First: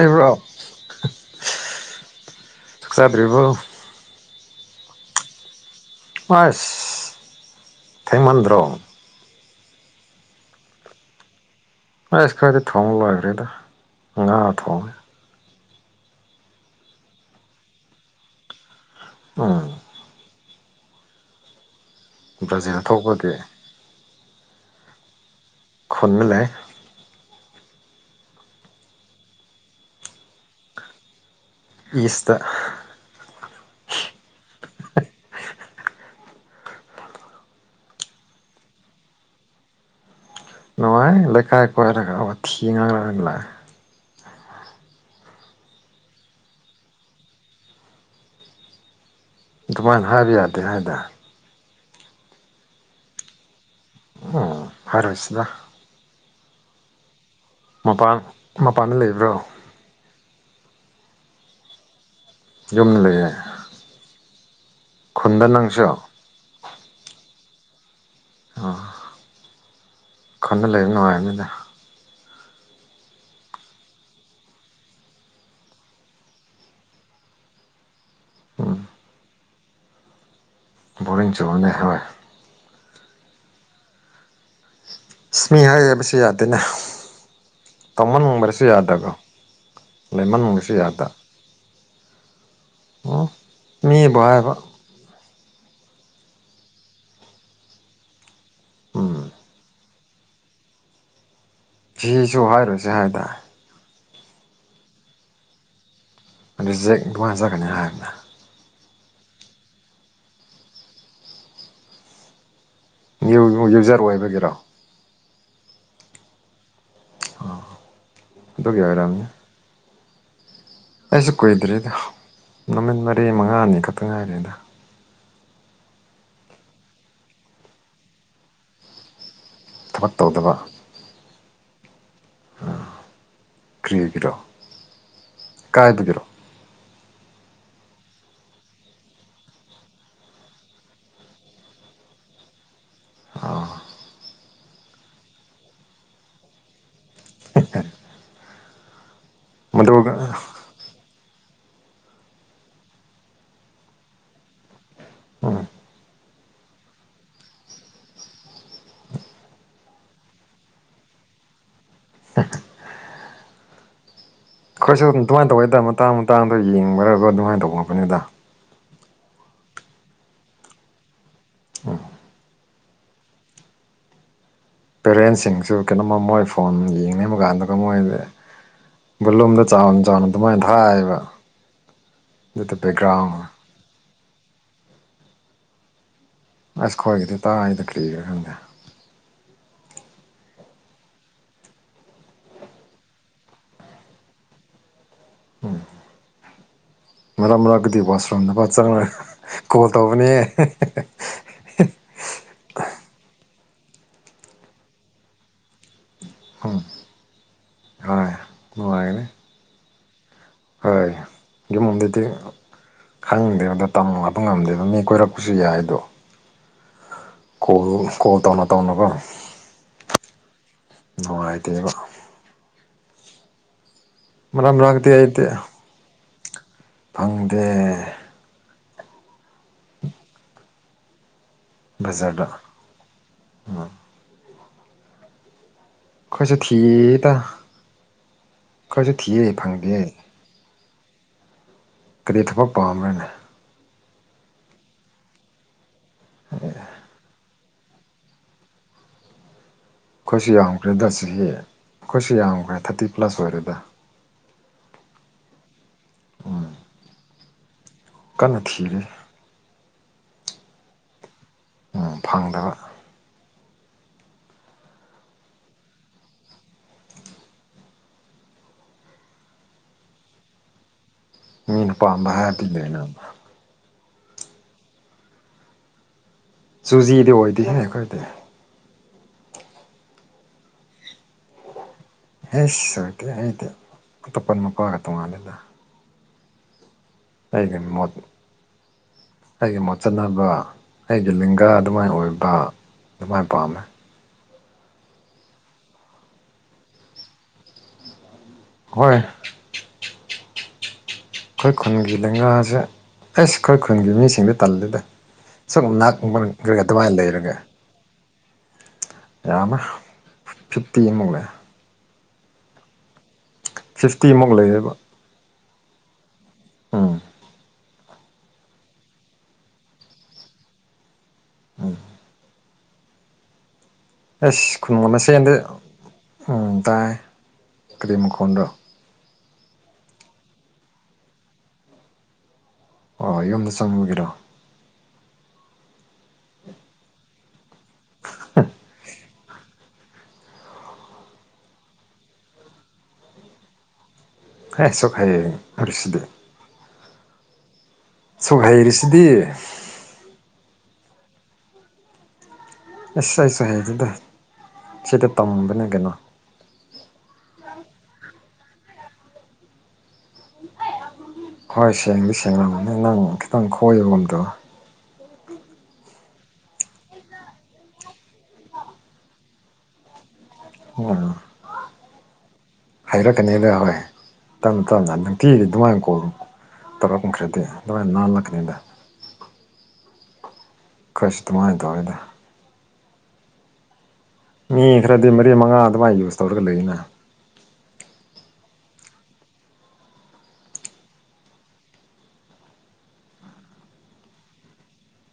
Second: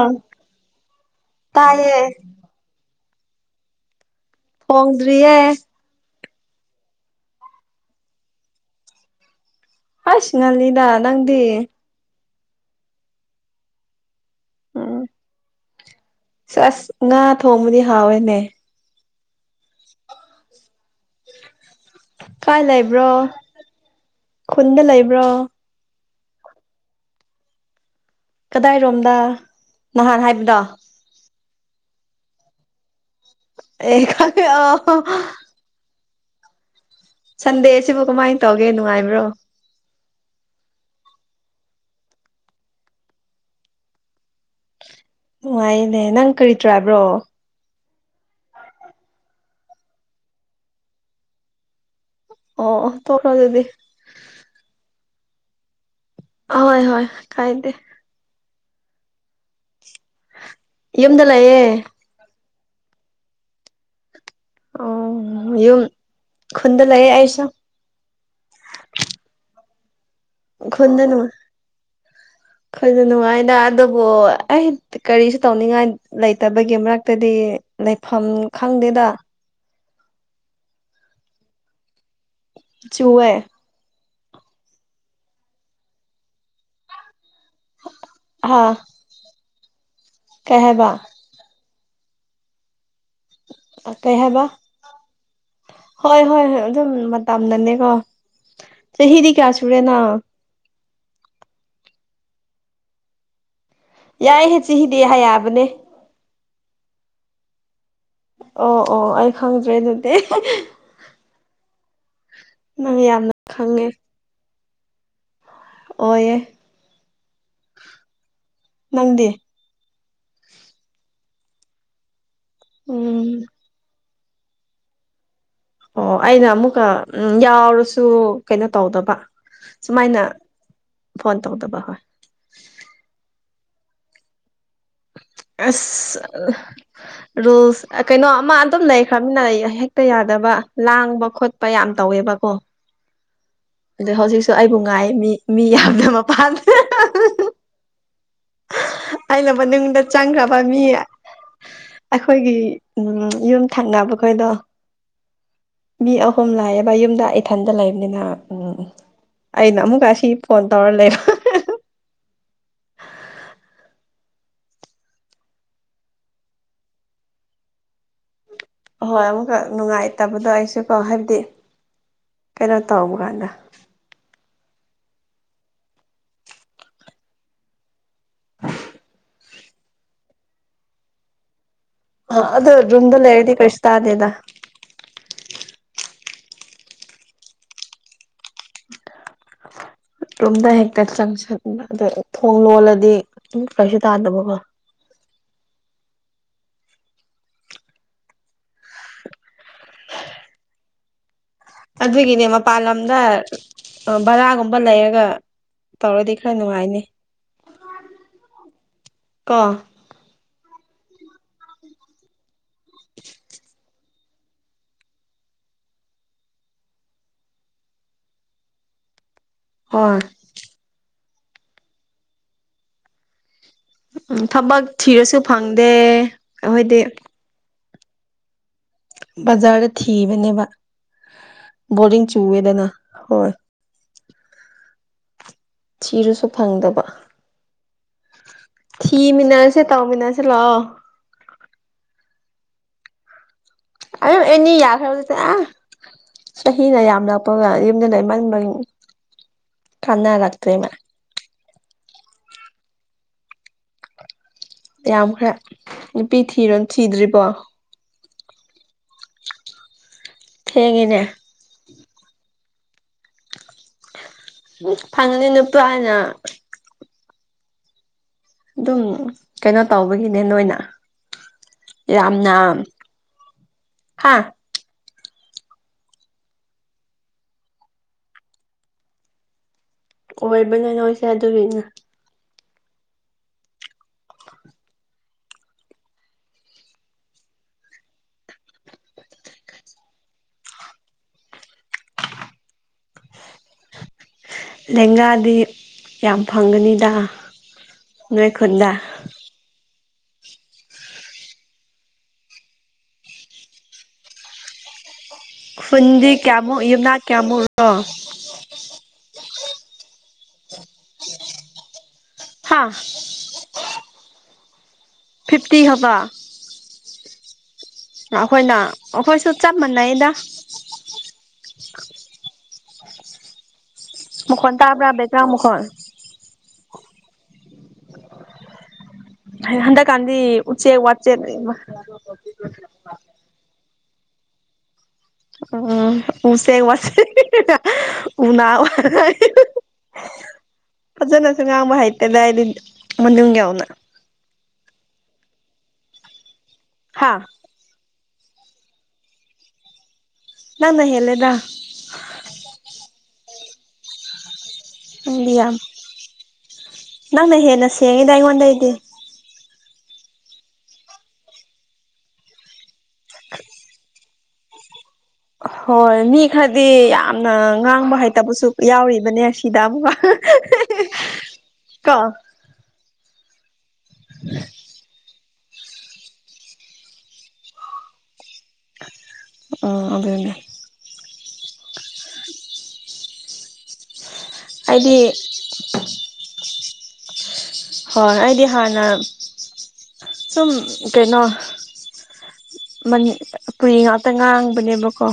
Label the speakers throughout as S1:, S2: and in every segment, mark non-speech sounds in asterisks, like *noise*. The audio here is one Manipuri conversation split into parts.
S1: ꯑ ꯇꯥꯏꯌꯦ
S2: ꯆꯥꯕ꯭ꯔꯤꯕꯕꯨ
S1: ꯐꯣꯡꯗꯔꯤꯌꯥꯦ
S2: ꯑꯁ ꯊꯦꯃꯟꯗ꯭ꯔꯣ
S1: ꯍꯁ ꯉꯅꯤꯗꯥ ꯅꯪꯗꯤ
S2: ꯏꯁ ꯈꯗꯤ ꯊꯣꯡ ꯂꯣꯏꯈ꯭ꯔꯦꯗ ꯉꯥ ꯊꯣꯡꯉꯦ
S1: ꯁꯁ ꯉꯥ ꯊꯣꯡꯃꯅꯤ ꯍꯥꯥꯎꯋꯦꯅꯦ
S2: ꯎꯝ
S1: ꯎ
S2: ꯕ꯭ꯔꯖꯦꯜ ꯊꯣꯛꯄꯗꯤ
S1: ꯈꯨꯟꯗ ꯂꯩꯕ꯭ꯔꯣ
S2: ꯈꯨꯂꯦ
S1: ꯀꯗꯥꯏꯔꯣꯝꯗ ꯅꯍꯥꯟ ꯍꯥꯏꯕꯗꯣ
S2: ꯏꯁꯁꯇꯔ
S1: ꯑꯦ ꯈ ꯑ ꯁꯟꯗꯦꯁꯤꯕꯨ ꯀꯃꯥꯏꯅ ꯇꯧꯒꯦ ꯅꯨꯡꯉꯥꯏꯕ꯭ꯔꯣ
S2: ꯅꯥꯏꯀꯥꯏ ꯀꯣꯏꯔ ꯊꯤꯂ
S1: ꯅꯨꯡꯉꯥꯏꯅꯦ ꯅꯪ ꯀꯔꯤ ꯇ꯭ꯔꯥꯕ꯭ꯔꯣ
S2: ꯑꯗꯨꯃꯥꯏꯅ ꯍꯥꯏꯕ ꯌꯥꯗꯦ ꯍꯥꯏꯗ
S1: ꯑꯣ ꯇꯧ ꯀ ꯑꯗꯨꯗꯤ
S2: ꯑꯣ ꯐꯔꯣꯏꯁꯤꯗ
S1: ꯍꯣꯏ ꯍꯣꯏ ꯀꯥꯏꯗꯦ
S2: ꯃꯄꯥꯟ ꯃꯄꯥꯟꯗ ꯂꯩꯕ꯭ꯔꯣ
S1: ꯌꯝꯗꯂꯑꯦ
S2: ꯌꯨꯝ ꯂꯩꯦ
S1: ꯑꯣ ꯌ ꯈꯨꯨꯟꯗ ꯂꯩꯌꯦ ꯑꯁ
S2: ꯑ ꯈꯅ ꯂꯩꯔꯦ
S1: ꯈꯨꯟꯗ ꯅꯨꯡ
S2: ꯅꯨꯡꯉꯥꯏꯔꯅꯤꯗ
S1: ꯑꯩꯈꯣꯏꯁꯨ ꯅꯨꯡꯉꯥꯏꯅ ꯑꯗꯨꯕꯨ ꯑꯩ ꯀꯔꯤꯁꯨ ꯇꯧꯅꯤꯡꯉꯥꯏ ꯂꯩꯇꯕꯒꯤ ꯃꯔꯛꯇꯗꯤ ꯐꯝ
S2: ꯎꯝ
S1: ꯈꯪꯗꯦꯗ
S2: ꯕꯔꯤꯡ ꯆꯧꯕꯅꯦ ꯍꯣꯏ
S1: ꯆꯨꯑꯦ
S2: ꯁꯃꯤ ꯍꯥꯏ ꯍꯥꯏꯕꯁꯨ ꯌꯥꯗꯦꯅꯦ ꯇꯥꯃꯟꯕꯔꯁꯨ
S1: ꯑꯥ
S2: ꯌꯥꯗꯒꯣ
S1: ꯀꯩ
S2: ꯂꯩꯃꯟꯕꯁꯨ
S1: ꯍꯥꯏꯕ
S2: ꯌꯥꯗ ꯎꯝ
S1: ꯀꯩ ꯍꯥꯏꯕ ꯍꯣꯏ ꯍꯣꯏꯣꯏ ꯑꯗꯨꯝ ꯃꯇꯝꯅꯅꯦꯀꯣ
S2: ꯎꯝ
S1: ꯆꯍꯤꯗꯤ ꯀꯌꯥ ꯁꯨꯔꯦꯅ
S2: ꯁꯤꯁꯨ ꯍꯥꯏꯔꯨꯁꯦ ꯍꯥꯏꯗ
S1: ꯌꯥꯏꯏ ꯍꯦ ꯆꯤꯍꯤ ꯗꯦ ꯍꯥꯏ ꯌꯥꯕꯅꯦ
S2: ꯑꯗꯨ ꯆꯦꯛ ꯉꯥꯏꯅꯖꯀꯅꯤ ꯍꯥꯏꯔꯗꯅ
S1: ꯑꯣ ꯑꯣ ꯑꯩ ꯈꯪꯗ꯭ꯔꯦ ꯑꯗꯨꯗꯤ ꯅꯪ ꯌꯥꯝꯅ
S2: ꯌꯨꯖꯔ ꯑꯣꯏꯕꯒꯤꯔꯣ
S1: ꯑꯣꯏꯑꯌꯦ
S2: ꯑꯗꯣ ꯀꯌꯥ ꯑꯣꯏꯔꯝꯅ
S1: ꯅꯪꯗꯤ
S2: ꯑꯩꯁꯨ ꯀꯨꯏꯗ꯭ꯔꯤꯗ ꯅꯨꯃꯤꯠ ꯃꯔꯤ
S1: ꯎꯝ
S2: ꯃꯉꯥꯅꯤ ꯈꯛꯇꯪ ꯉꯥꯏꯔꯦꯗ
S1: ꯑꯣ ꯑꯩꯅ ꯑꯃꯨꯛꯀ ꯎ ꯌꯥꯎꯔꯁꯨ ꯀꯩꯅꯣ ꯇꯧꯗꯕ
S2: ꯊꯕꯛ ꯇꯧꯗꯕ
S1: ꯍꯟ ꯇ ꯍꯗꯕꯥ ꯍꯣꯏ
S2: ꯀ꯭ꯔꯤꯒ꯭ꯔꯣ
S1: ꯑꯁ ꯔꯨꯜꯁ ꯀꯩꯅꯣ ꯑꯃ ꯑꯗꯨꯝ ꯂꯩꯈ꯭ꯔꯕꯅꯤꯅ ꯍꯦꯛꯇ ꯌꯥꯗꯕ ꯂꯥꯡꯕ ꯈꯣꯠꯄ ꯌꯥꯝ ꯌꯥꯝ ꯇꯧꯋꯦꯕꯀꯣ
S2: ꯑ
S1: ꯑꯗ ꯍꯧꯖꯤꯛꯁꯨ ꯑꯩꯕꯨ ꯉꯥꯏ ꯃꯤ ꯃꯤ ꯌꯥꯝꯅ ꯃꯄꯥꯟꯗꯦ
S2: ꯑꯦꯇꯥꯔꯦ
S1: ꯑꯩꯅ ꯃꯅꯨꯡꯗ ꯆꯪꯈ꯭ꯔꯕ ꯃꯤꯌꯦ ꯑꯩꯈꯣꯏꯒꯤ ꯎꯝ ꯌꯨꯝ ꯊꯪꯅꯕ ꯈꯣꯏꯗꯣ
S2: ꯎꯝ
S1: ꯃꯤ ꯑꯍꯨꯝ ꯂꯥꯛꯑꯕ ꯌꯨꯝꯗ ꯏꯊꯟꯗ ꯂꯩꯕꯅꯤꯅ ꯎꯝ ꯑꯩ ꯅ ꯑꯃ ꯀꯥꯁꯤ ꯐꯣꯟ ꯇꯧꯔ ꯂꯩꯔꯣ
S2: ꯍ ꯑꯩꯈꯣꯏꯁꯨ ꯑꯗꯨꯃꯥꯏꯅ ꯇꯧꯩꯗ ꯃꯇꯥꯡ ꯃꯇꯥꯡꯗ ꯌꯦꯡꯕꯔꯒ ꯑꯗꯨꯃꯥꯏꯅ ꯇꯧꯕ ꯉꯄꯅꯤꯗ
S1: ꯑꯍꯣꯏ ꯑꯃꯨꯛꯀꯛ ꯅꯨꯡꯉꯥꯏꯇꯕꯗꯣ ꯑꯩꯁꯨ ꯀꯣ ꯍꯥꯏꯕꯗꯤ
S2: ꯑ
S1: ꯀꯩꯅꯣ ꯇꯥꯎꯕ ꯀꯥꯟꯗ
S2: ꯄꯦꯔꯦꯟꯁꯤꯡꯁꯨ ꯀꯩꯅꯣꯃ ꯃꯣꯏ ꯐꯣꯟ ꯌꯦꯡꯅꯤꯡꯕ ꯀꯥꯟꯗꯨꯒ ꯃꯣꯏ ꯕꯂꯣꯝꯗ ꯆꯥꯎꯅ ꯆꯥꯎꯅ ꯑꯗꯨꯃꯥꯏꯅ ꯊꯥꯏꯕ
S1: ꯑꯗꯨꯗ ꯔꯝꯗꯂ ꯍꯗꯤ ꯀ ꯏꯁ ꯑꯗꯨꯗꯦꯗ
S2: ꯑꯁ ꯈꯋꯥꯣꯏꯒꯤꯗꯤ ꯇꯥꯡ ꯇ ꯀ꯭ꯒ ꯈꯪꯗꯦ
S1: ꯌꯨꯝꯗ ꯍꯦꯛꯇ ꯆꯪꯁꯟ ꯑꯗ ꯊꯣꯡ ꯂꯣꯜꯂꯗꯤ ꯀꯩꯁꯨ ꯇꯥꯗꯕꯀꯣ
S2: ꯎꯝ ꯔꯃ ꯑꯒꯗꯤ ꯐꯁ꯭ꯔꯅ ꯐꯆꯥ ꯀꯣꯜ ꯇꯧꯕꯨꯅꯤ
S1: ꯑꯗꯨꯒꯤꯅꯦ ꯃꯄꯥꯟ ꯂꯝꯗ ꯕꯔꯥꯒꯨꯝꯕ ꯂꯩꯔꯒ ꯇꯧꯔꯗꯤ ꯈꯔ
S2: ꯎꯝ
S1: ꯅꯨꯡꯉꯥꯏꯅꯤ
S2: ꯍꯣꯏ ꯅꯨꯡꯉꯥꯏꯒꯅꯤ
S1: ꯀꯣ
S2: ꯍꯣꯏ ꯌꯃꯗꯗꯤ ꯈꯪꯗꯦ ꯑꯣꯗ ꯇꯪ ꯉꯄ ꯉꯝꯗꯦꯕ ꯃꯤ ꯀꯣꯏꯔꯛꯄꯁꯨ ꯌꯥꯏꯗꯣ ꯀꯣꯜ ꯀꯣꯜ ꯇꯧꯅ ꯇꯧꯅꯒ
S1: ꯍꯣꯏ
S2: ꯅꯨꯡꯉꯥꯏꯇꯦꯕ
S1: ꯎꯝ
S2: ꯃꯔꯛ
S1: ꯊꯕꯛ ꯊꯤꯔꯁꯨ ꯐꯪꯗꯦ ꯑꯩꯈꯣꯏꯗꯤ
S2: ꯐꯪꯗ꯭ꯔꯦ
S1: ꯕꯖꯥꯔꯗ ꯊꯤꯕꯅꯦꯕ ꯕꯗꯤꯡ
S2: ꯕꯖꯥꯔꯗ
S1: ꯆꯨꯋꯦꯗꯅ ꯍꯣꯏ ꯊꯤꯔꯁꯨ
S2: ꯑꯩꯈꯣꯏꯁꯨ
S1: ꯐꯪꯗꯕ
S2: ꯊꯤꯌꯦꯗ ꯑꯩꯈꯣꯏꯁꯨ
S1: ꯊꯤ
S2: ꯊꯤꯌꯦ
S1: ꯃꯤꯅꯥꯁꯦ
S2: ꯐꯪꯗꯦ
S1: ꯇꯥꯎ ꯃꯤꯅꯥꯁꯦ ꯂ
S2: ꯀꯔꯤꯊꯕꯛ ꯄꯥꯝꯔꯅ
S1: ꯑ ꯑꯦꯅꯤ ꯌꯥꯈ꯭ꯔꯕ ꯑ ꯆꯍꯤꯅ ꯌꯥꯝ ꯂꯄ ꯌꯨꯝꯗ ꯂꯩꯃ ꯃ
S2: ꯑꯩꯈꯣꯏꯁꯨ ꯌꯥꯝꯈ꯭ꯔꯦꯗ ꯁꯤꯒꯤ ꯑꯩꯈꯣꯏꯁꯨ ꯌꯥꯝꯈ꯭ꯔꯦ ꯊꯥꯔꯇꯤ ꯄ꯭ꯂꯁ ꯑꯣꯏꯔꯦꯗ
S1: ꯌꯥꯝꯈ꯭ꯔ ꯅꯨꯄꯤ ꯊꯤꯔꯣ ꯊꯤꯗ꯭ꯔꯤꯕꯔꯤꯕꯣ
S2: ꯊꯒ
S1: ꯍꯦꯡꯒꯤꯅꯦ
S2: ꯐꯪꯗꯕ
S1: ꯐꯥꯉꯅꯤ ꯅꯨꯄꯥꯏꯅ ꯑꯗꯨꯝ ꯀꯩꯅꯣ ꯇꯧꯕꯒꯤꯅꯦ ꯅꯣꯏꯅ
S2: ꯃꯤꯅ ꯄꯥꯗ ꯍꯥꯏ ꯄꯤ ꯂꯩꯅ
S1: ꯍꯥꯥ
S2: ꯆꯨꯖꯤꯗꯤ ꯑꯣꯏꯗꯦꯍꯦ ꯑꯩꯈꯣꯏꯗꯤ
S1: ꯑꯣꯏꯕꯅꯦ ꯅꯣꯏꯁꯦ ꯑꯗꯨꯒꯤꯅꯦ
S2: ꯍꯁ ꯑꯣꯀꯦ ꯍꯥꯏꯗꯤ ꯇꯣꯞꯄꯜ ꯃꯄꯥꯒ ꯇꯣꯉꯥꯟꯂꯗ ꯑꯩꯗꯅ ꯃꯗꯨ ꯑꯩꯒꯤ ꯃꯣꯠꯆꯅꯕ ꯑꯩꯒꯤ ꯂꯤꯡꯒꯥ ꯑꯗꯨꯃꯥꯏꯅ ꯑꯣꯏꯕ ꯃꯥꯏ ꯄꯥꯝꯃꯦ
S1: ꯂꯦꯡꯒꯥꯗꯤ ꯌꯥꯝ ꯐꯪꯒꯅꯤꯗ ꯅꯣꯏꯥꯏ ꯈꯣꯟꯗꯥ
S2: ꯍꯣꯏ ꯑꯩꯈꯣꯏ ꯈꯨꯟꯒꯤ ꯂꯦꯡꯒꯥꯥꯁꯦ ꯑꯦꯁ ꯑꯩꯈꯣꯏ ꯈꯨꯟꯒꯤ ꯃꯤꯁꯤꯡꯗ ꯇꯜꯜꯂꯤꯗ
S1: ꯐꯟꯗꯤ ꯀꯦꯌꯥꯃꯣ ꯌꯅꯥ ꯀꯦꯌꯥꯃꯣ
S2: ꯌꯥꯝ ꯑꯃ ꯐꯤꯞꯇꯤ ꯑꯃꯨꯛꯅꯦ
S1: ꯍꯥꯥ
S2: ꯐꯤꯐꯇꯤꯃꯨꯛ ꯂꯩꯌꯦꯕ
S1: ꯐꯤꯞꯇꯤ ꯍꯥꯕ
S2: ꯎꯝ
S1: ꯑꯩꯈꯣꯏꯅ ꯑꯩꯈꯣꯏꯁꯨ ꯆꯞ ꯃꯥꯟꯅꯩꯗ
S2: ꯎꯝ ꯑꯦ
S1: ꯃꯈꯣꯟ ꯇꯥꯕ꯭ꯔꯥ
S2: ꯈꯨꯨꯟꯒꯣꯟꯅꯁꯦ
S1: ꯕꯦꯛꯒ꯭ꯔꯥꯎꯟ
S2: ꯑꯗ
S1: ꯃꯈꯣꯟ
S2: ꯎ ꯇꯥꯏ ꯀ꯭ꯔꯤꯝ ꯈꯣꯟꯗꯣ
S1: ꯍꯟꯗꯛ ꯀꯥꯟꯗꯤ ꯎ ꯎꯆꯦ ꯋꯥꯠꯆꯦ
S2: ꯁꯃꯨꯒ꯭ꯔ
S1: ꯑ ꯎ ꯎꯆꯦꯛꯒ ꯋꯥꯁ ꯎꯅꯥ ꯐꯖꯅꯁꯨ ꯉꯥꯡꯕ ꯍꯩꯇꯦꯗ ꯍꯥꯏꯗꯤ ꯃꯅꯨꯡ ꯌꯥꯎꯅ
S2: ꯍꯥꯏ ꯁꯣꯈꯩꯌꯦ ꯎꯔꯤꯁꯤꯗꯤ
S1: ꯍꯥꯥ
S2: ꯁꯨ ꯍꯩꯔꯤꯁꯤꯗꯤ
S1: ꯅꯅ ꯍꯦꯜꯂꯗ
S2: ꯑꯦꯥꯏ ꯆ ꯍꯥꯏ ꯑꯗꯨꯗ
S1: ꯎꯕꯤ ꯌꯥꯝ ꯅꯪꯃꯦ ꯍꯦꯟꯅ ꯁꯦꯡꯗ ꯑꯩꯉꯣꯟꯗꯗꯤ
S2: ꯍꯣꯏ ꯁꯦꯡꯗꯤ ꯁꯦꯡꯂꯕꯅꯤ ꯅꯪ ꯈꯤꯇꯪ ꯈꯣꯏꯒꯝꯗꯣ
S1: ꯍꯣꯏ ꯃꯤ ꯈꯔꯗꯤ ꯌꯥꯝꯅ ꯉꯥꯡꯕ ꯍꯩꯇꯕꯁꯨ ꯌꯥꯎꯔꯤꯕꯅꯦ ꯁꯤꯗ ꯑꯃꯨꯛꯀ
S2: ꯎꯝ
S1: ꯀꯣ
S2: ꯍꯥꯏꯔꯛꯀꯅꯤꯗ ꯍꯣꯏ ꯇꯝ ꯇꯝ ꯑꯗꯨꯝ ꯊꯤꯗꯤ ꯑꯗꯨꯃꯥꯏꯅ ꯀꯣꯜ ꯇꯥꯔꯛꯈ꯭ꯔꯗꯤ ꯑꯗꯨꯃꯥꯏꯅ ꯅꯥꯜꯂꯛꯀꯅꯤꯗ
S1: ꯑꯣ ꯑꯗꯨꯗꯅꯦ
S2: ꯈꯁꯇꯃꯥꯏꯗ ꯑꯣꯏꯗ ꯃꯤ
S1: ꯑꯩꯗꯤ
S2: ꯈꯔꯗꯤ ꯃꯔꯤ ꯃꯉꯥ ꯑꯗꯨꯃꯋꯥꯥꯏ ꯌꯨꯁ ꯇꯧꯔꯒ ꯂꯩꯅ
S1: ꯍꯣꯏ ꯑꯩꯗꯤ ꯍꯥꯟꯅ ꯁꯨꯝ ꯀꯩꯅꯣ ꯀꯔꯤ ꯉꯥꯛꯇ ꯉꯥꯡꯕꯅꯦꯕꯀꯣ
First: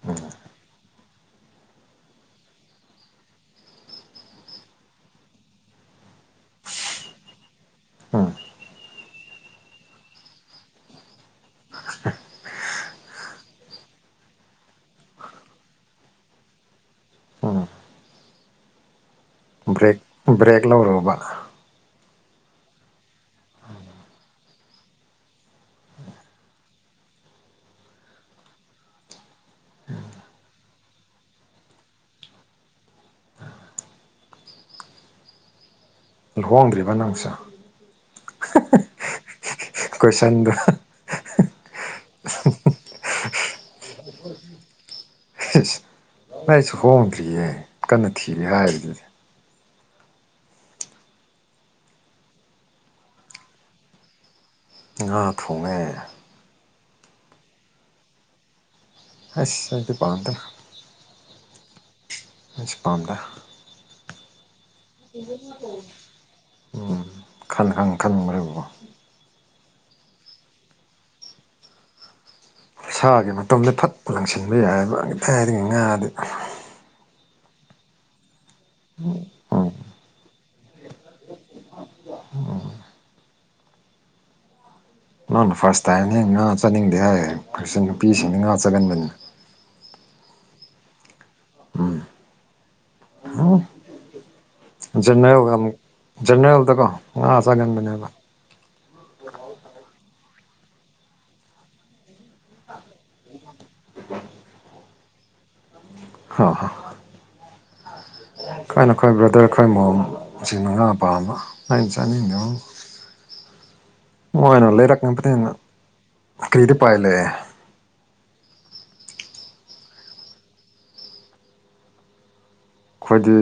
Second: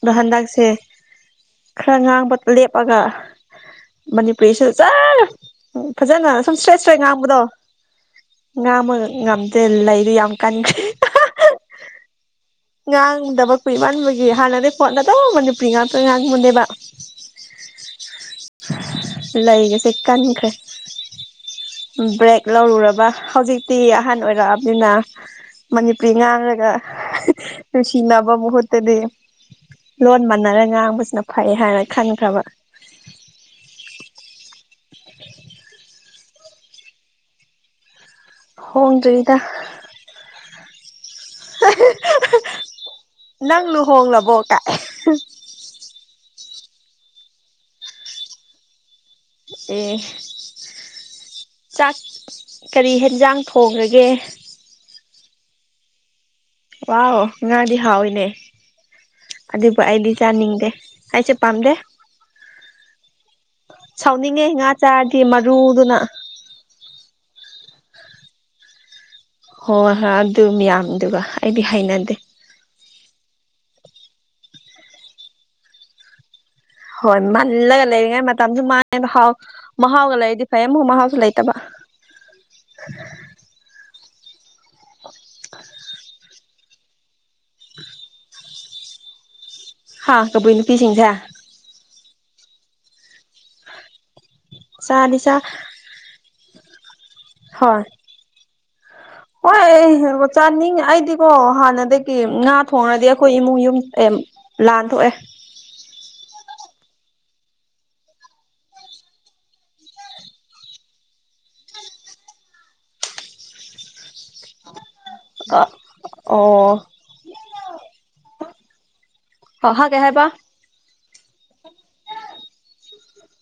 S1: ꯑꯗꯣ ꯍꯟꯗꯛꯁꯦ ꯈꯔ ꯉꯥꯡꯕ ꯂꯦꯞꯄꯒ ꯃꯅꯤꯄꯨꯔꯤꯁꯤ ꯆꯠ ꯎ ꯐꯖꯅ ꯁꯨꯝ ꯁ꯭ꯔꯦ ꯁ꯭ꯔꯦ ꯉꯥꯡꯕꯗꯣ
S2: ꯎꯝ
S1: ꯉꯥꯃ ꯉꯝꯗꯦ ꯂꯩꯗꯤ ꯌꯥꯝ ꯀꯟꯈꯦ ꯉꯥꯡꯗꯕ ꯀꯨꯏ ꯋꯥꯟꯕꯒꯤ ꯍꯥꯟꯅꯗꯤꯩ ꯐꯣꯟ ꯅꯠꯇꯧ ꯃꯅꯤꯄꯨꯔꯤ ꯉꯥꯛꯇ ꯉꯥꯡꯕꯅꯦꯕ
S2: ꯎꯝ
S1: ꯂꯩꯒꯁꯦ
S2: ꯕ꯭ꯔꯦꯛ
S1: ꯀꯟꯈ꯭ꯔꯦ
S2: ꯕ꯭ꯔꯦꯛ ꯂꯧꯔꯣꯕ
S1: ꯕ꯭ꯔꯦꯛ ꯂꯧꯔꯨꯔꯕ ꯍꯧꯖꯤꯛꯇꯤ ꯑꯍꯟ ꯑꯣꯏꯔꯛꯑꯕꯅꯤꯅ ꯃꯅꯤꯄꯨꯔꯤ ꯉꯥꯡꯔꯒ ꯅꯨꯡꯁꯤꯅꯕ ꯃꯍꯨꯠꯇꯗꯤ ꯂꯣꯟ ꯃꯥꯟꯅꯔ ꯉꯥꯡꯕꯁꯤꯅ ꯐꯩ ꯍꯥꯏꯔ ꯈꯟꯈ꯭ꯔꯕ *inaudible*
S2: ꯂꯨꯍꯣꯡꯗ꯭ꯔꯤꯕ ꯅꯪꯁꯦ
S1: ꯍꯣꯡꯣꯡꯗꯣꯏꯗ
S2: ꯀꯣꯏꯁꯟꯗ
S1: ꯅꯪꯅ ꯍꯣꯡꯂꯕꯣ ꯀꯥꯏ
S2: ꯑꯦꯁ ꯅ ꯑꯩꯁꯨ ꯍꯣꯡꯗ꯭ꯔꯤꯌꯦꯦ ꯀꯟꯅ ꯊꯤꯒꯦ ꯍꯥꯏꯕꯗꯨꯗꯤ
S1: ꯑꯦ ꯆꯥꯛ ꯀꯔꯤ ꯍꯦꯟꯖꯥꯡ ꯊꯣꯡꯉꯒꯦ
S2: ꯉꯥ ꯊꯣꯡꯉꯦ
S1: ꯋꯥ ꯉꯥꯗꯤ ꯍꯥꯎꯋꯏꯅꯦ
S2: ꯑꯁ
S1: ꯑꯗꯨꯕꯨ ꯑꯩꯗꯤ
S2: ꯄꯥꯝꯗꯦ
S1: ꯆꯥꯅꯤꯡꯗꯦ ꯍꯥꯏꯁꯦ ꯄꯝꯗꯦ
S2: ꯃ ꯄꯝꯗ
S1: ꯁꯥꯎꯅꯤꯡꯉꯦ ꯉꯥ ꯆꯥꯔꯗꯤ ꯃꯔꯨꯗꯨꯅ
S2: ꯈꯪ ꯈꯪ ꯈꯪꯈꯔꯔꯤꯕ
S1: ꯍꯣꯏ ꯍꯣꯏ ꯑꯗꯨ ꯃꯌꯥꯝꯗꯨꯒ ꯑꯩꯗꯤ ꯍꯥꯏꯅꯗꯦ
S2: ꯁꯥꯒꯤ ꯃꯇꯝꯗ ꯐꯠꯄ ꯂꯪꯁꯤꯟꯕ ꯌꯥꯏꯑꯕꯀꯥꯏꯗꯤ ꯉꯥꯗꯤ
S1: ꯍꯣꯏ ꯃꯜꯂꯒ ꯂꯩꯔꯤꯉꯩ ꯃꯇꯝꯁꯨ ꯃ ꯃꯍꯥꯎ
S2: ꯎꯝ
S1: ꯃꯍꯥꯎꯒ ꯂꯩꯔꯗꯤ ꯐꯩ ꯑꯃꯨꯛ ꯃꯍꯥꯎꯁꯨ ꯂꯩꯇꯕ
S2: ꯑꯣ ꯅꯪꯅ ꯐꯥꯔꯁ ꯇꯥꯏꯝ ꯍ ꯉꯥ ꯆꯥꯅꯤꯡꯗꯦ ꯍꯥꯏꯌꯦꯁꯤ ꯅꯨꯄꯤꯁꯤꯡꯅ ꯉꯥ ꯆꯠꯍꯟꯕꯅꯤꯅ
S1: ꯍꯥꯥ ꯀꯕꯨ ꯅꯨꯄꯤꯤꯁꯤꯡꯁ
S2: ꯎꯝ
S1: ꯆꯥꯗꯤ ꯆꯥ
S2: ꯟꯅꯒ ꯗ ꯀꯣ
S1: ꯍꯣꯏ
S2: ꯉꯁꯥꯗꯅꯦꯕ
S1: ꯍꯣꯏ ꯆꯥꯅꯤꯡꯉ ꯑꯩꯗꯤꯀꯣ ꯍꯥꯟꯅꯗꯒꯤ ꯉꯥ ꯊꯣꯡꯉꯗꯤ ꯑꯩꯈꯣꯏ ꯏꯃꯨꯡ ꯌꯨꯝ ꯂꯥꯟ ꯊꯣꯛꯣꯛꯑꯦ
S2: ꯍꯣꯏ ꯍꯣꯏ ꯀꯥꯏꯅ ꯑꯩꯈꯣꯏ ꯕ꯭ꯔꯗꯔ ꯈꯈꯣꯏ ꯃꯣꯝꯁꯤ ꯃ ꯉꯥ ꯄꯥꯝꯕ ꯑꯩꯅ ꯆꯥꯅꯤꯡꯗꯕ ꯃꯥꯏꯅꯂꯔꯄ ꯀꯔꯤꯗꯤꯄꯥꯏ
S1: ꯑꯣ
S2: ꯂꯩꯦ
S1: ꯍ ꯍꯒꯦ ꯍꯥꯏꯦꯕ
S2: ꯑꯩꯈꯣꯏꯗꯤ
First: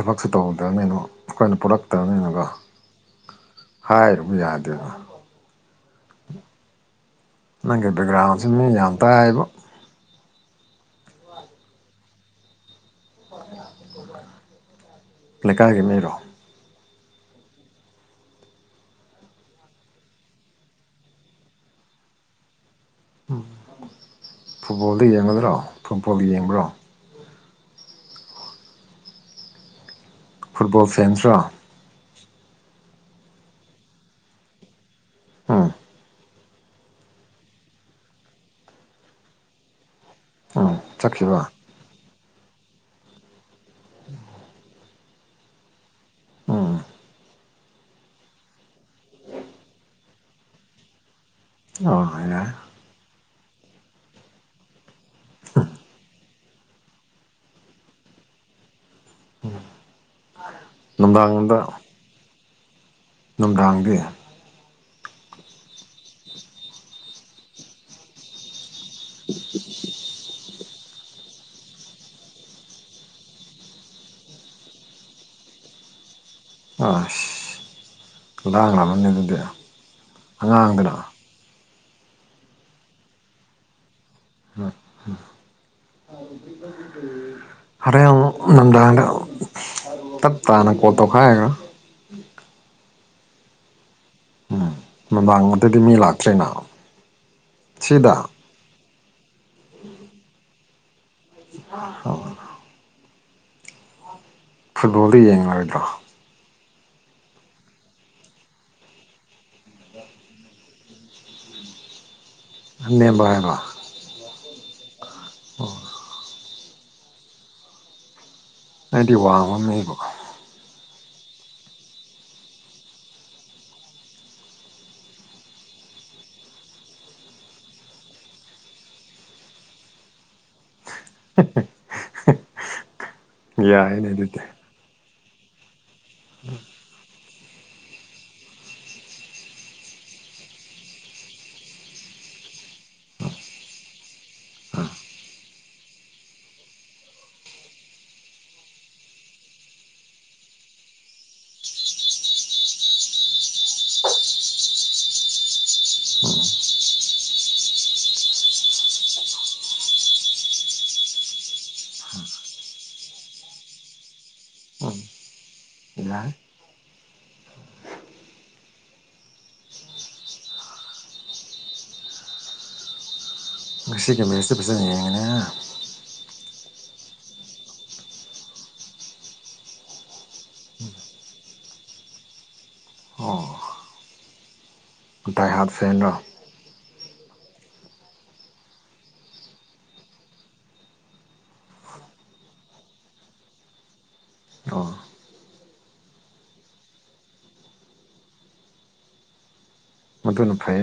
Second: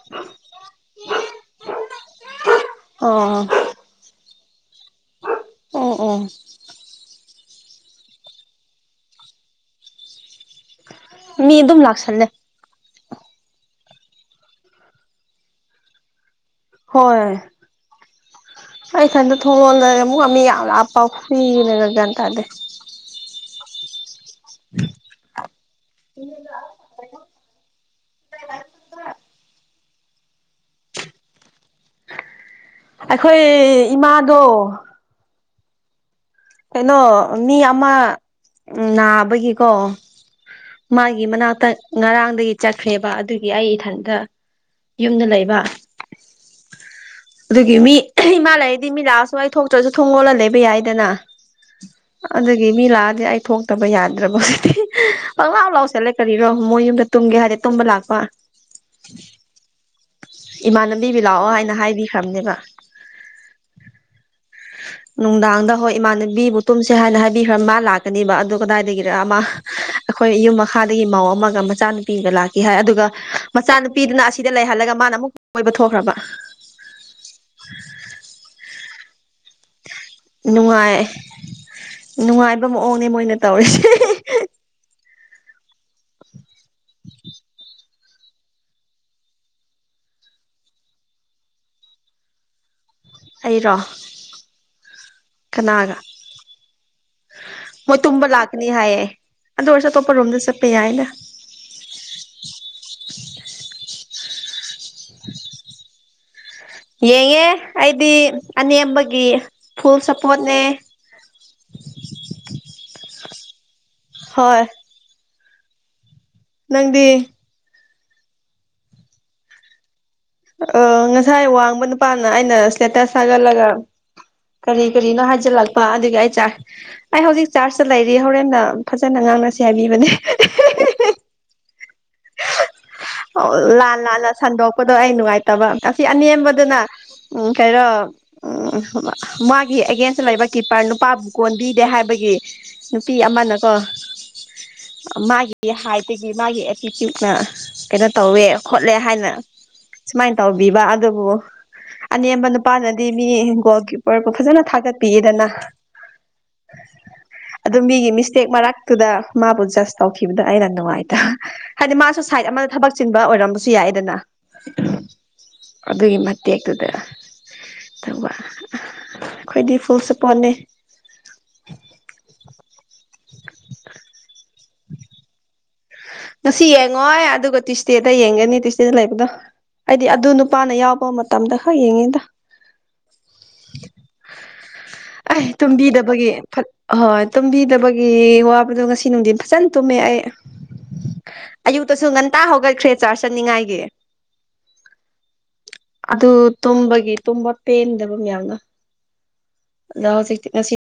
S2: ꯊꯕꯛꯁꯨ ꯇꯧꯗ꯭ꯔꯕꯅꯤꯅ ꯑꯩꯈꯣꯏꯅ ꯄꯨꯔꯛꯇꯕꯅꯤꯅꯀ
S1: ꯑꯣ
S2: ꯌꯥꯗꯦꯕ
S1: ꯑꯣ ꯑꯣ
S2: ꯅꯪꯒꯤ ꯕ‌ꯦꯛꯒ꯭ꯔꯥꯟꯁꯤ ꯃꯤ ꯌꯥꯝ ꯇꯥꯏꯕ‌ꯣ
S1: ꯃꯤ ꯑꯗꯨꯝ ꯂꯥꯛꯁꯟꯂ‌ꯦ
S2: ꯂꯩꯀꯥꯏꯒꯤ ꯃꯤꯔꯣ
S1: ꯍꯣꯏ ꯑꯩꯊꯟꯗ ꯊꯣꯡꯂꯣꯂ ꯑꯃꯨꯛꯀ ꯃꯤ ꯌꯥꯝ ꯂꯥꯞꯄ ꯐꯨꯏꯔꯦ ꯒ꯭ꯌꯥꯟ ꯇꯥꯗ‌ꯦ
S2: ꯎꯝ ꯐꯨꯠꯕꯣꯜꯗ ꯌꯦꯡꯒꯗ꯭ꯔꯣ ꯐꯨꯠꯕꯣꯜ ꯌꯦꯡꯕ꯭ꯔꯣ ꯐꯨꯠꯕꯣꯜ ꯐꯦꯟꯁꯂ‌ꯣ
S1: ꯑꯩꯈꯣꯏ ꯏꯃꯥꯗꯣ
S2: ꯎꯡ
S1: ꯀꯩꯅꯣ ꯃꯤ ꯑꯃ ꯅꯥꯕꯒꯤꯀꯣ
S2: ꯎꯝ
S1: ꯃꯥꯒꯤ
S2: ꯆꯠꯈꯤꯕ
S1: ꯃꯅꯥꯛꯇ ꯉꯔꯥꯡꯗꯒꯤ ꯆꯠꯈ꯭ꯔꯦꯕ ꯑꯗꯨꯒꯤ ꯑꯩ ꯏꯊꯟꯇ ꯌꯨꯝꯗ ꯂꯩꯕ
S2: ꯎꯡ
S1: ꯑꯗꯨꯒꯤ ꯃꯤ ꯏꯃꯥ ꯂꯩꯔꯗꯤ ꯃꯤ ꯂꯥꯛꯑꯁꯨ ꯑꯩ ꯊꯣꯛꯇ꯭ꯔꯁꯨ ꯊꯣꯡ ꯂꯣꯜꯂ ꯂꯩꯕ ꯌꯥꯏꯗꯅ
S2: ꯑꯣ ꯌꯥꯏ
S1: ꯑꯗꯨꯒꯤ ꯃꯤ ꯂꯥꯛꯑꯗꯤ ꯑꯩ ꯊꯣꯛꯇꯕ ꯌꯥꯗ꯭ꯔꯕ ꯄꯪꯂꯥꯎ ꯂꯥꯎꯁꯜꯂ‌ꯦ ꯀꯔꯤꯔꯣ ꯃꯣꯏ ꯌꯨꯝꯗ ꯇꯨꯝꯒꯦ ꯍꯥꯏꯗꯤ ꯇꯨꯝꯕ ꯂꯥꯛꯄ ꯏꯃꯥꯟꯅꯕꯤꯕꯤ ꯂꯥꯛꯑꯣ
S2: ꯅꯨꯡꯗꯥꯡꯗ
S1: ꯍꯥꯏꯅ ꯍꯥꯏꯕꯤꯈ꯭ꯔꯕꯅꯦꯕ
S2: ꯅꯨꯡꯗꯥꯡꯗꯤ
S1: ꯅꯨꯡꯗꯥꯡꯗ ꯍꯣꯏ ꯏꯃꯥꯟꯅꯕꯤꯕꯨ ꯇꯨꯝꯁꯦ ꯍꯥꯏꯅ ꯍꯥꯏꯕꯤꯈ꯭ꯔ ꯃꯥ ꯂꯥꯛꯀꯅꯤꯕ ꯑꯗꯨ ꯀꯗꯥꯏꯗꯒꯤꯔ ꯑꯃ ꯑꯩꯈꯣꯏ ꯌꯨꯝ ꯃꯈꯥꯗꯒꯤ ꯃꯥꯎ ꯑꯃꯒ ꯃꯆꯥꯅꯨꯄꯤꯒ ꯂꯥꯛꯈꯤ ꯍꯥꯏ ꯑꯗꯨꯒ ꯃꯆꯥꯅꯨꯄꯤꯗꯨꯅ ꯑꯁꯤꯗ ꯂꯩꯍꯜꯂꯒ ꯃꯥꯅ ꯑꯃꯨꯛꯕ ꯀ‌ꯣꯏꯕ ꯊꯣꯛꯈ꯭ꯔꯕ
S2: ꯑꯁ ꯂꯥꯡ ꯂꯥꯛꯃꯅꯤ ꯑꯗꯨꯗꯤ ꯑꯉꯥꯡꯗꯅ
S1: ꯅꯨꯡꯉꯥꯏ ꯅꯨꯡꯉꯥꯏꯕ ꯃꯑꯣꯡꯅꯦ ꯃꯣꯏꯅ ꯇꯧꯔꯤꯁꯦ
S2: ꯍꯝ ꯍ‌ꯣꯔ‌ꯦꯟ ꯑꯃꯨꯛ ꯅꯨꯝꯗꯥꯡꯗ ꯑꯃꯨꯛ ꯇꯞ ꯇꯥꯅ ꯀꯣꯜ ꯇꯩꯈꯥꯏꯒꯔ‌ꯣ
S1: ꯑꯩꯔꯣ
S2: ꯎꯝ ꯅꯨꯡꯗꯥꯡꯒꯨꯝꯕꯗꯗꯤ ꯃꯤ
S1: ꯀꯅꯥꯒ
S2: ꯂꯥꯛꯇ꯭ꯔ‌ꯦꯅ
S1: ꯃꯣꯏ
S2: ꯁꯤꯗ
S1: ꯇꯨꯝꯕ ꯂꯥꯛꯀꯅꯤ ꯍꯥꯏꯌꯦ ꯑꯗꯨ ꯑꯣꯏꯔꯁꯨ ꯑꯇꯣꯞꯄ ꯔꯣꯝꯗ ꯆꯠꯄ ꯌꯥꯏꯅ
S2: *inaudible*
S1: *unintelligible*
S2: ꯐꯨꯠꯕꯣꯜꯗ ꯌꯦꯡꯉꯥꯔ‌ꯣꯏꯗ꯭ꯔꯣ
S1: ꯌꯦꯡꯉꯦ ꯑꯩꯗꯤ ꯑꯅꯦꯝꯕꯒꯤ ꯐꯨꯜ ꯁꯞꯄꯣꯔꯠꯅꯦ
S2: ꯑꯅ‌ꯦꯝꯕ ꯍꯥꯏꯕ
S1: ꯍꯣꯏ
S2: ꯑꯣ
S1: ꯅꯪꯗꯤ
S2: ꯑꯩꯗꯤ ꯋꯥꯡꯕ ꯃꯤꯕꯨ
S1: ꯑ ꯉꯁꯥꯏ ꯋꯥꯡꯕ ꯅꯨꯄꯥꯅ ꯑꯩꯅ ꯁꯇ‌ꯦꯇꯁ ꯊꯥꯒꯠꯂꯒ ꯀꯔꯤ ꯀꯔꯤꯅꯣ ꯍꯥꯏꯖꯤꯜꯂꯛꯄ ꯑꯗꯨꯒꯤ ꯑꯩ ꯆꯥꯔ ꯑꯩ ꯍꯧꯖꯤꯛ ꯆꯥꯔꯆꯇ ꯂꯩꯔꯤ ꯍꯣꯔꯦꯟꯅ ꯐꯖꯅ ꯉꯥꯡ ꯁꯥꯟꯅꯁ‌ꯦ ꯍꯥꯏꯕꯤꯕꯅꯦ
S2: *inaudible*
S1: ꯑꯣ ꯂꯥꯟ
S2: ꯌꯥꯏꯅꯦ
S1: ꯂꯥꯟꯅ
S2: ꯑꯗꯨꯗꯤ
S1: ꯁꯟꯗꯣꯛꯄꯗꯣ ꯑꯩ ꯅꯨꯡꯉꯥꯏꯇꯕ ꯁꯤ ꯑꯅꯦꯝꯕꯗꯨꯅ ꯎꯝ ꯀꯔꯣ ꯎꯝ ꯃꯥꯒꯤ ꯑꯦꯒꯦꯟꯁꯇ ꯂꯩꯕ ꯀꯤꯞꯄꯔ ꯅꯨꯄꯥꯕꯨ ꯀꯣꯟꯕꯤꯗꯦ ꯍꯥꯏꯕꯒꯤ ꯅꯨꯄꯤ ꯑꯃꯅꯀꯣ ꯃꯥꯒꯤ ꯍꯥꯏꯠꯇꯒꯤ ꯃꯥꯒꯤ ꯌꯨꯇꯌꯨꯕꯅ ꯀꯩꯅꯣ ꯇꯧꯋꯦ ꯈꯣꯠꯂꯦ ꯍꯥꯏꯅ ꯁꯨꯃꯥꯏꯅ ꯇꯧꯕꯤꯕ ꯑꯗꯨꯕꯨ ꯑꯅꯦꯝꯕ ꯅꯨꯄꯥꯅꯗꯤ ꯃꯤ ꯒꯣꯜ ꯀꯤꯞꯄꯔꯕꯨ ꯐꯖꯅ ꯊꯥꯒꯠꯄꯤꯗꯅ
S2: *unintelligible*
S1: ꯑꯗꯨ ꯃꯤꯒꯤ ꯃꯤꯁꯇꯦꯛ ꯃꯔꯛꯇꯨꯗ ꯃꯥꯕꯨ ꯖꯁ ꯇꯧꯈꯤꯕꯗ ꯑꯩꯅ ꯅꯨꯡꯉꯥꯏꯇꯕ ꯍꯥꯏꯗꯤ ꯃꯥꯁꯨ ꯁꯥꯏꯠ ꯑꯃꯗ ꯊꯕꯛ ꯆꯤꯟꯕ ꯑꯣꯏꯔꯝꯕꯁꯨ ꯌꯥꯏꯗꯅ
S2: ꯎꯝ
S1: ꯑꯗꯨꯒꯤ
S2: ꯌꯥꯏ
S1: ꯃꯠꯇꯦ ꯍꯥꯏꯛꯇꯗ ꯇ ꯑꯩꯈꯣꯏꯗꯤ ꯐꯨꯜꯁꯨ ꯄꯣꯟꯅꯤ
S2: *unintelligible* ꯁꯤ ꯀ ꯁ ꯄꯁꯉ ꯌꯦꯉꯅ
S1: ꯉꯁꯤ ꯌꯦꯡꯉꯣꯏ ꯑꯗꯨꯒ ꯇ꯭ꯁꯗꯦꯗ ꯌꯦꯡꯒꯅꯤ ꯇ꯭ꯁꯗꯦꯗ ꯂꯩꯕꯗꯣ ꯍꯥꯏꯗꯤ ꯑꯗꯨ ꯅꯨꯄꯥꯅ ꯌꯥꯎꯕ ꯃꯇꯝꯗ ꯈꯔ ꯌꯦꯡꯉꯤꯗ
S2: ꯑꯣ
S1: ꯑꯩ
S2: ꯗꯥꯏ ꯍꯥꯔꯠ ꯐꯦꯟꯔꯣ
S1: ꯇꯨꯝꯕꯤꯗꯕꯒꯤ ꯑꯍꯣꯏ ꯇꯨꯝꯕꯤꯗꯕꯒꯤ ꯋꯥꯕꯗꯣ ꯉꯁꯤ ꯅꯨꯡꯊꯤꯟ ꯐꯖꯅ ꯇꯨꯝꯃꯦ ꯑꯩ ꯑꯌꯨꯛꯇꯁꯨ ꯉꯟꯇꯥ ꯍꯧꯒꯠꯈ꯭ꯔꯦ ꯆꯥꯔ ꯆꯠꯅꯤꯉꯥꯏꯒꯤ
S2: ꯑꯣ
S1: ꯑꯗꯨ ꯇꯨꯝꯕꯒꯤ ꯇꯨꯝꯕ ꯄꯦꯟꯗꯕ ꯃꯌꯥꯝꯅ ꯁꯤ
S2: ꯃꯗꯨꯅ ꯐꯩ